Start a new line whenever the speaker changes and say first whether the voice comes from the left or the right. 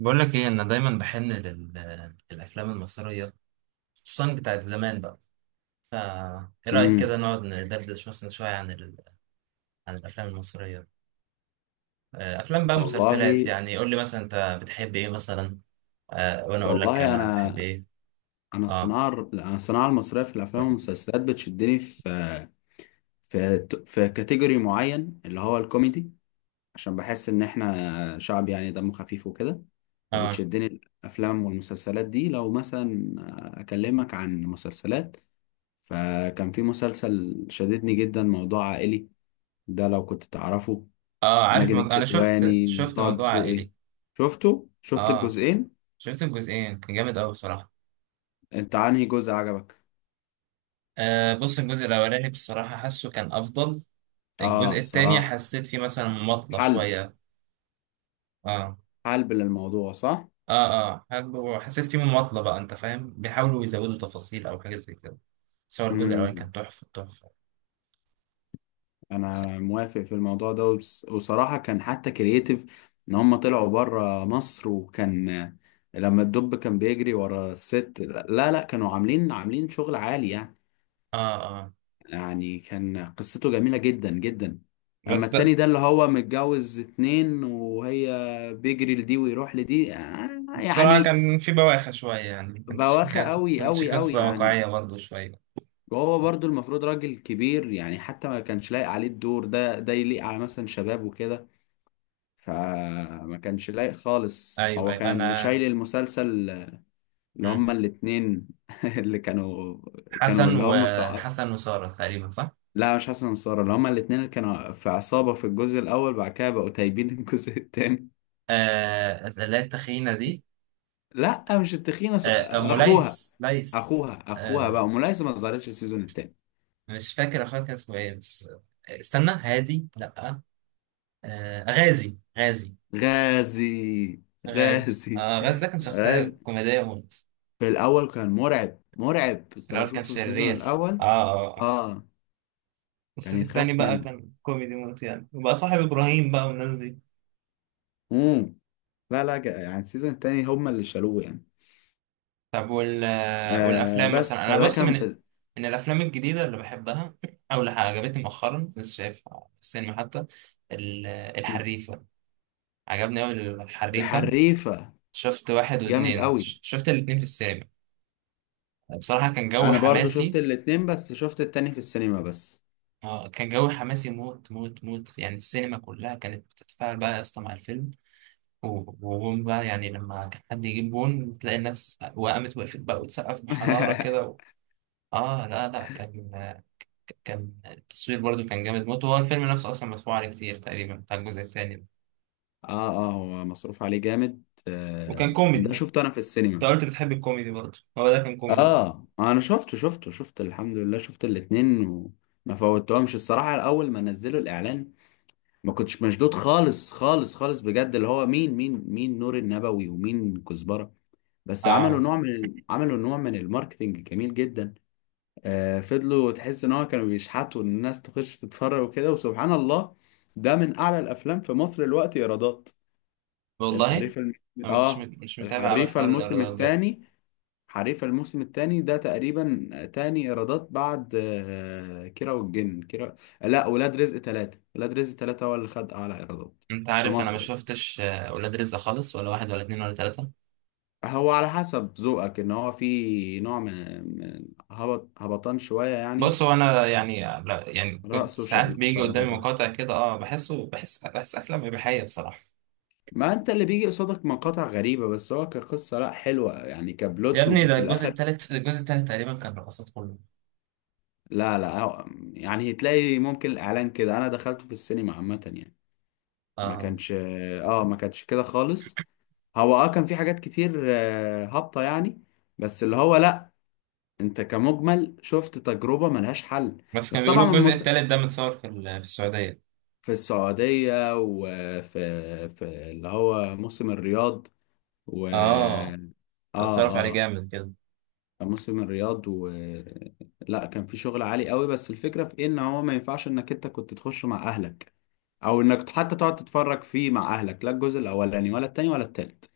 right: بقول لك ايه، انا دايما بحن للافلام المصريه، خصوصا بتاعت زمان بقى. فا ايه رايك كده
left: امم.
right: نقعد ندردش مثلا شويه عن عن الافلام المصريه؟ آه، افلام بقى مسلسلات،
left: والله
right: يعني قول لي مثلا انت بتحب ايه مثلا. آه، وانا اقول لك
left: والله
right: انا بحب
left: انا
right: ايه.
left: انا
right: اه،
left: الصناعه المصريه في الافلام والمسلسلات بتشدني في كاتيجوري معين اللي هو الكوميدي، عشان بحس ان احنا شعب يعني دمه خفيف وكده.
right: اه،
left: فبتشدني الافلام والمسلسلات دي، لو مثلا اكلمك عن مسلسلات، فكان في مسلسل شددني جدا موضوع عائلي، ده لو كنت تعرفه.
right: اه. عارف،
left: ماجد
right: انا شفت
left: الكدواني،
right: شفت
left: طه
right: موضوع
left: دسوقي.
right: عائلي.
left: شفت
right: اه.
left: الجزئين.
right: شفت الجزئين كان جامد قوي بصراحه.
left: انت عنهي جزء عجبك؟
right: آه، بص الجزء الاولاني بصراحه حاسه كان افضل.
left: اه،
right: الجزء التاني
left: الصراحة.
right: حسيت فيه مثلا مماطله
left: حلب
right: شويه. اه،
left: حلب للموضوع، صح؟
right: اه، اه. حلو، حسيت فيه مماطلة بقى. انت فاهم، بيحاولوا يزودوا تفاصيل او حاجة زي كده. بس هو الجزء الاولاني كان
left: امم
right: تحفة تحفة.
left: انا موافق في الموضوع ده، وصراحة كان حتى كرييتيف ان هم طلعوا بره مصر، وكان لما الدب كان بيجري ورا الست. لا لا، كانوا عاملين شغل عالي يعني.
right: اه، اه.
left: يعني كان قصته جميلة جدا جدا. اما
right: بس
left: التاني
right: ده،
left: ده اللي هو متجوز اتنين، وهي بيجري لدي ويروح لدي،
right: بصراحة
left: يعني
right: كان في بواخر شوية، يعني كانت
left: بواخة
right: كانت
left: قوي
right: كانت
left: قوي قوي
right: قصة
left: يعني.
right: واقعية برضه شوية.
left: وهو برضو المفروض راجل كبير يعني، حتى ما كانش لايق عليه الدور ده يليق على مثلا شباب وكده. فما كانش لايق خالص،
right: ايوه،
left: هو
right: ايوه،
left: كان اللي
right: انا.
left: شايل المسلسل، اللي
right: مم.
left: هما الاتنين اللي كانوا
right: حسن
left: اللي هما بتاع.
right: وحسن وسارة تقريبا، صح؟
left: لا مش حسن وسارة، اللي هما الاتنين اللي كانوا في عصابة في الجزء الأول، بعد كده بقوا تايبين الجزء التاني.
right: آه، اللي هي التخينة دي.
left: لا مش التخينة،
right: آه،
left: أخوها
right: ليس.
left: أخوها أخوها
right: آه،
left: بقى ملايسة ما ظهرتش السيزون التاني.
right: مش فاكر اخويا كان اسمه ايه بس. آه، استنى. هادي، لا. آه، غازي، غازي.
left: غازي
right: غاز
left: غازي.
right: آه غاز ده كان شخصية
left: غاز.
right: كوميدية موت.
left: في الاول كان مرعب مرعب،
right: في
left: انت لو
right: الأول كان
left: شفته في السيزون
right: شرير.
left: الاول.
right: آه، آه، آه.
left: اه، كان
right: الصيف التاني
left: يتخاف
right: بقى
left: منه.
right: كان كوميدي موت، يعني وبقى صاحب إبراهيم بقى والناس دي.
left: امم لا لا، يعني السيزون التاني هما اللي شالوه يعني.
right: طب، والأفلام
left: بس
right: مثلا. أنا
left: فده
right: بص، من
left: كان.
right: من الأفلام الجديدة اللي بحبها، أو اللي عجبتني مؤخرا، لسه شايفها في السينما حتى. الحريفة. عجبني أوي الحريفة.
left: الحريفة.
right: شفت واحد
left: جامد
right: واتنين،
left: قوي.
right: شفت الاتنين في السينما. بصراحة كان جو
left: انا برضو شفت
right: حماسي.
left: الاتنين، بس شفت التاني في السينما بس.
right: اه، كان جو حماسي موت موت موت، يعني السينما كلها كانت بتتفاعل بقى يا اسطى مع الفيلم. و- وجون بقى، يعني لما كان حد يجيب جون تلاقي الناس وقامت وقفت بقى وتسقف بحرارة كده اه، لا، لا، كان التصوير برضو كان جامد موت، وهو الفيلم نفسه اصلا مسموع عليه كتير تقريبا بتاع الجزء التاني ده.
left: اه اه، هو مصروف عليه جامد،
right: وكان
left: ده
right: كوميدي.
left: شفته انا في
right: انت
left: السينما.
right: قلت بتحب الكوميدي برضو، هو ده كان كوميدي برضو.
left: اه، انا شفته شفته شفت الحمد لله، شفت الاتنين وما فوتهمش الصراحة. الاول ما نزلوا الاعلان ما كنتش مشدود خالص خالص خالص بجد، اللي هو مين نور النبوي ومين كزبرة. بس
right: اه،
left: عملوا نوع من الماركتينج جميل جدا. فضلوا تحس ان هو كانوا بيشحتوا ان الناس تخش تتفرج وكده، وسبحان الله ده من اعلى الافلام في مصر الوقت ايرادات.
right: والله
left: الحريفة الم...
right: انا ما كنتش
left: اه،
right: مش متابع قوي
left: الحريفة
right: حوار
left: الموسم
right: الايرادات ده.
left: الثاني. حريفة الموسم الثاني ده تقريبا تاني ايرادات بعد كيرة والجن، كيرة. لا، ولاد رزق ثلاثة هو اللي خد اعلى ايرادات
right: انت
left: في
right: عارف، انا ما
left: مصر.
right: شفتش ولاد رزق خالص، ولا واحد ولا اتنين ولا تلاتة.
left: هو على حسب ذوقك، ان هو في نوع من من هبطان شوية يعني.
right: بص، هو انا يعني، لا يعني كنت
left: رأسه
right: ساعات بيجي قدامي
left: شعلبازات.
right: مقاطع كده، اه، بحسه بحس بحس افلام اباحيه بصراحه.
left: ما انت اللي بيجي قصادك مقاطع غريبة، بس هو كقصة لا، حلوة يعني،
right: يا
left: كبلوت
right: ابني، ده
left: وفي
right: الجزء
left: الاخر.
right: الثالث الجزء الثالث تقريبا كان رقصات كله.
left: لا لا، يعني هتلاقي ممكن الاعلان كده، انا دخلته في السينما عامة يعني. ما
right: اه،
left: كانش اه ما كانش كده خالص. هو كان في حاجات كتير هابطة يعني، بس اللي هو لا، انت كمجمل شفت تجربة ملهاش حل.
right: بس
left: بس
right: كانوا
left: طبعا
right: بيقولوا الجزء الثالث ده متصور في في السعوديه.
left: في السعودية، وفي اللي هو موسم الرياض، و.
right: اه، ده
left: اه
right: اتصرف عليه
left: اه،
right: جامد كده.
left: كان موسم الرياض، و. لا، كان في شغل عالي قوي. بس الفكرة في ايه، ان هو ما ينفعش انك انت كنت تخش مع اهلك، او انك حتى تقعد تتفرج فيه مع اهلك، لا الجزء الاولاني ولا التاني ولا التالت،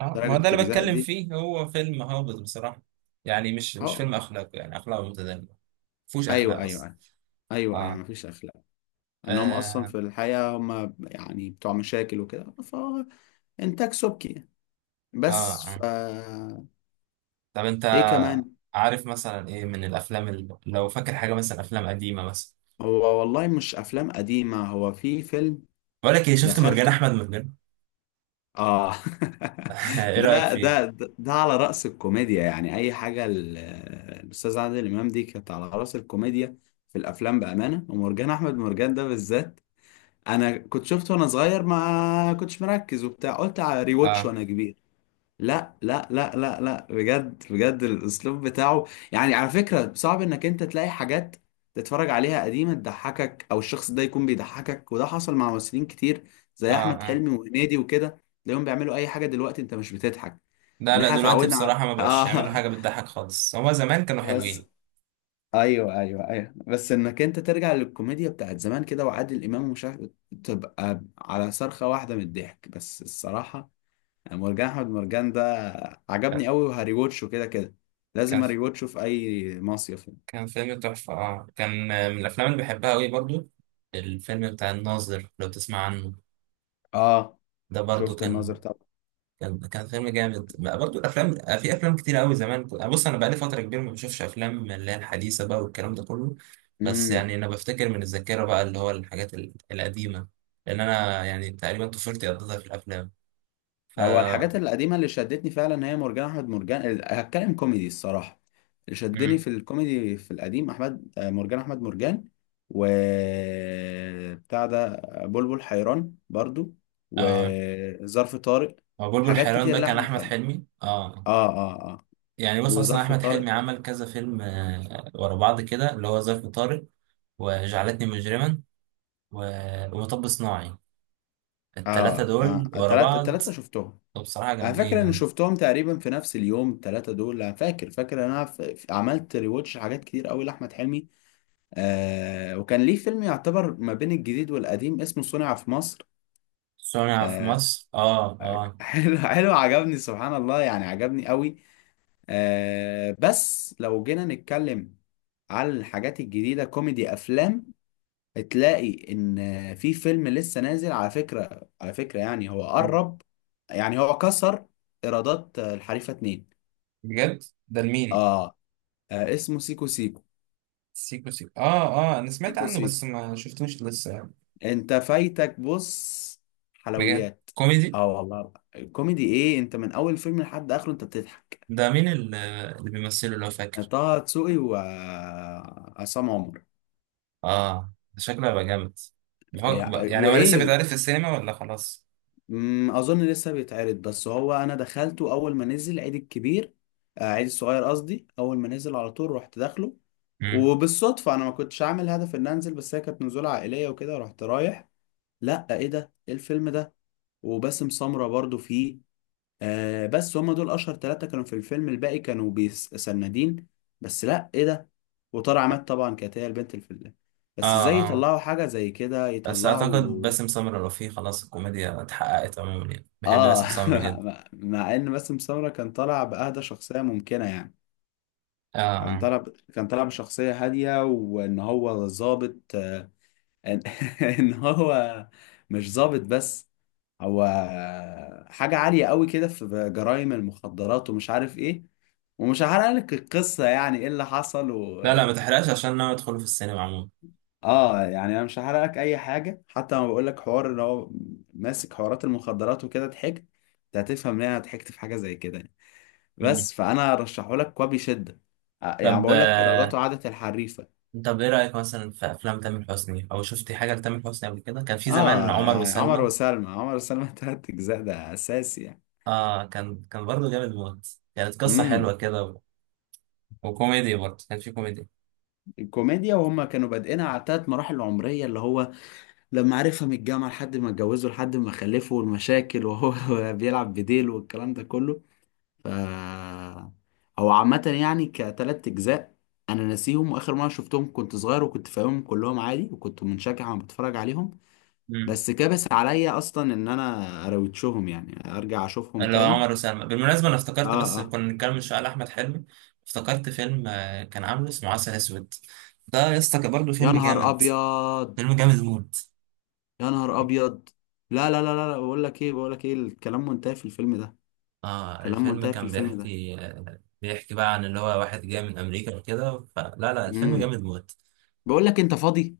right: اه،
left: درجة
right: ما هو ده اللي
left: التجزاء
right: بتكلم
left: دي.
right: فيه هو فيلم هابط بصراحه. يعني مش
left: اه،
right: فيلم اخلاق، يعني اخلاقه متدنيه. مفهوش
left: ايوه
right: اخلاق
left: ايوه
right: اصلا.
left: أيوه. ايوه ايوه،
right: اه،
left: مفيش اخلاق. ان هم اصلا
right: اه،
left: في الحياه هم يعني بتوع مشاكل وكده. فانتاج سبكي يعني.
right: اه،
left: بس ف.
right: آه. طب، انت
left: ايه كمان؟
right: عارف مثلا ايه من الافلام، اللي لو فاكر حاجه مثلا، افلام قديمه مثلا؟
left: هو والله مش افلام قديمه، هو في فيلم
right: بقول لك ايه، شفت مرجان
left: دخلته.
right: احمد مرجان؟
left: اه.
right: ايه رايك
left: ده ده
right: فيه؟
left: ده ده على رأس الكوميديا يعني، اي حاجه الاستاذ عادل امام دي كانت على رأس الكوميديا في الافلام بامانه، ومرجان احمد مرجان ده بالذات. انا كنت شفته وانا صغير، ما كنتش مركز وبتاع، قلت على ريواتش
right: اه،
left: وانا كبير. لا لا لا لا لا، بجد بجد الاسلوب بتاعه يعني، على فكرة صعب انك انت تلاقي حاجات تتفرج عليها قديمة تضحكك، او الشخص ده يكون بيضحكك. وده حصل مع ممثلين كتير
right: اه،
left: زي احمد
right: اه.
left: حلمي وهنيدي وكده، تلاقيهم بيعملوا اي حاجة دلوقتي انت مش بتضحك.
right: لا،
left: ان
right: لا،
left: احنا
right: دلوقتي
left: اتعودنا على.
right: بصراحه ما بقاش يعملوا
left: اه.
right: حاجه بتضحك خالص. هما زمان كانوا
left: بس
right: حلوين.
left: ايوه ايوه ايوه، بس انك انت ترجع للكوميديا بتاعت زمان كده وعادل امام ومش عارف، تبقى على صرخة واحدة من الضحك. بس الصراحة مرجان احمد مرجان ده عجبني
right: كان
left: قوي، وهريوتشه كده كده، لازم
right: كان
left: اريوتشه في اي مصيف يعني.
right: كان فيلم تحفه. اه كان من الافلام اللي بحبها قوي برضو. الفيلم بتاع الناظر، لو تسمع عنه.
left: اه،
right: ده برضو
left: شفت الناظر طبعا.
right: كان فيلم جامد بقى. برضو الافلام، في افلام كتير قوي زمان. بص، انا بقالي فتره كبيره ما بشوفش افلام اللي هي الحديثه بقى والكلام ده كله. بس
left: امم
right: يعني انا بفتكر من الذاكره بقى، اللي هو الحاجات القديمه. لان انا يعني تقريبا طفولتي قضيتها في الافلام. ف
left: هو الحاجات القديمه اللي شدتني فعلا هي مرجان احمد مرجان، هتكلم كوميدي الصراحه، اللي شدني
right: امم
left: في الكوميدي في القديم احمد آه، مرجان احمد مرجان. و بتاع ده بلبل حيران برضو،
right: اه،
left: وظرف طارق.
right: هو بلبل
left: حاجات
right: حيران
left: كتير
right: ده كان
left: لاحمد
right: احمد
left: حلمي.
right: حلمي، اه.
left: اه اه اه.
right: يعني بص، اصلا
left: وظرف
right: احمد
left: طارق.
right: حلمي عمل كذا فيلم ورا بعض كده، اللي هو ظرف طارق، وجعلتني مجرما، ومطب صناعي. التلاتة
left: اه اه،
right: دول ورا
left: التلاتة
right: بعض،
left: التلاتة شفتهم.
right: بصراحة
left: على فكرة، أنا
right: جامدين
left: فاكر ان
right: يعني.
left: شفتهم تقريبا في نفس اليوم، التلاتة دول، أنا فاكر ان أنا عملت ريواتش حاجات كتير أوي لأحمد حلمي. وكان ليه فيلم يعتبر ما بين الجديد والقديم اسمه صنع في مصر.
right: صنع في
left: آه
right: مصر، اه، اه.
left: حلو حلو، عجبني سبحان الله يعني، عجبني أوي. بس لو جينا نتكلم على الحاجات الجديدة، كوميدي أفلام، تلاقي إن في فيلم لسه نازل. على فكرة يعني هو قرب، يعني هو كسر إيرادات الحريفة اتنين.
right: بجد؟ ده لمين؟
left: اه. اسمه سيكو سيكو.
right: سيكو سيكو، اه. اه، انا سمعت
left: سيكو
right: عنه
left: سيكو.
right: بس ما شفتوش لسه يعني.
left: انت فايتك، بص.
right: بجد
left: حلويات.
right: كوميدي؟
left: اه والله، الكوميدي ايه، انت من اول فيلم لحد اخره انت بتضحك.
right: ده مين اللي بيمثله، لو فاكر؟
left: طه دسوقي وعصام عمر.
right: اه، ده شكله هيبقى جامد. يعني
left: يعني
right: يعني هو لسه
left: وايه.
right: بيتعرض في السينما ولا خلاص؟
left: اظن لسه بيتعرض، بس هو انا دخلته اول ما نزل عيد الكبير. عيد الصغير قصدي، اول ما نزل على طول رحت داخله.
right: مم.
left: وبالصدفة انا ما كنتش عامل هدف ان انزل، بس هي كانت نزولة عائلية وكده، رحت رايح. لا، ايه ده، ايه الفيلم ده. وباسم سمرة برضو فيه. بس هم دول اشهر ثلاثة كانوا في الفيلم، الباقي كانوا بيسندين. بس لا، ايه ده، وطار عماد طبعا كانت هي البنت
right: اه،
left: بس ازاي
right: اه.
left: يطلعوا حاجة زي كده،
right: بس اعتقد
left: يطلعوا.
right: باسم سمرة رفيع، خلاص الكوميديا اتحققت عموما، يعني بحب
left: اه،
right: باسم سمرة جدا.
left: مع ان باسم سمرة كان طالع بأهدى شخصية ممكنة يعني.
right: اه،
left: كان
right: اه،
left: طالع ب... كان طالع بشخصية هادية، وان هو ظابط، آه، ان إن هو مش ظابط بس، هو حاجة عالية قوي كده في جرائم المخدرات ومش عارف ايه. ومش هحرق لك القصة، يعني ايه اللي حصل و.
right: لا، لا ما تحرقش عشان انا ادخله في السينما عموما.
left: اه، يعني انا مش هحرق لك اي حاجة، حتى لما بقول لك حوار اللي هو ماسك حوارات المخدرات وكده ضحكت، انت هتفهم ليه انا ضحكت في حاجة زي كده يعني.
right: مم.
left: بس فانا رشحه لك وبشدة. يعني
right: طب،
left: بقول لك ايراداته عادت الحريفة.
right: طب ايه رأيك مثلا في افلام تامر حسني، او شفتي حاجة لتامر حسني قبل كده؟ كان في زمان
left: اه
right: عمر
left: يعني، عمر
right: وسلمى.
left: وسلمى، عمر وسلمى تلات اجزاء ده اساسي يعني.
right: اه، كان برضه جامد موت. كانت قصة
left: امم
right: حلوة كده وكوميدي، برضه كان في كوميدي.
left: الكوميديا وهم كانوا بادئينها على تلات مراحل عمرية، اللي هو لما عرفها من الجامعة لحد ما اتجوزه لحد ما خلفه والمشاكل، وهو بيلعب بديل والكلام ده كله. ف، هو عامة يعني كتلات أجزاء، أنا ناسيهم، وآخر مرة شفتهم كنت صغير وكنت فاهمهم كلهم عادي، وكنت منشجع وأنا بتفرج عليهم.
right: امم
left: بس كبس عليا أصلا إن أنا أروتشهم، يعني أرجع أشوفهم
right: اللي هو
left: تاني.
right: عمر وسلمى. بالمناسبة انا افتكرت،
left: آه
right: بس
left: آه.
right: كنا بنتكلم من شوية على احمد حلمي، افتكرت فيلم كان عامله اسمه عسل اسود. ده يا اسطى كان برضه
left: يا
right: فيلم
left: نهار
right: جامد.
left: أبيض.
right: فيلم جامد موت.
left: يا نهار أبيض. لا لا لا لا لا، بقول لك إيه، بقول لك إيه، الكلام منتهي في الفيلم ده.
right: اه،
left: الكلام
right: الفيلم
left: منتهي في
right: كان
left: الفيلم ده.
right: بيحكي بقى عن اللي هو واحد جاي من امريكا وكده. فلا، لا، الفيلم
left: امم
right: جامد موت.
left: بقول لك، أنت فاضي؟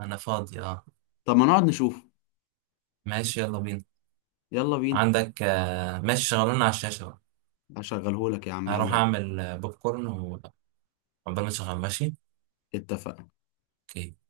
right: انا فاضي، اه.
left: طب ما نقعد نشوف.
right: ماشي، يلا بينا.
left: يلا بينا.
right: عندك، ماشي، شغلونا على الشاشة بقى.
left: هشغلهولك يا عم،
right: هروح
left: يلا بينا.
right: أعمل بوب كورن، وعقبال ما تشغل. ماشي.
left: اتفقنا.
right: أوكي.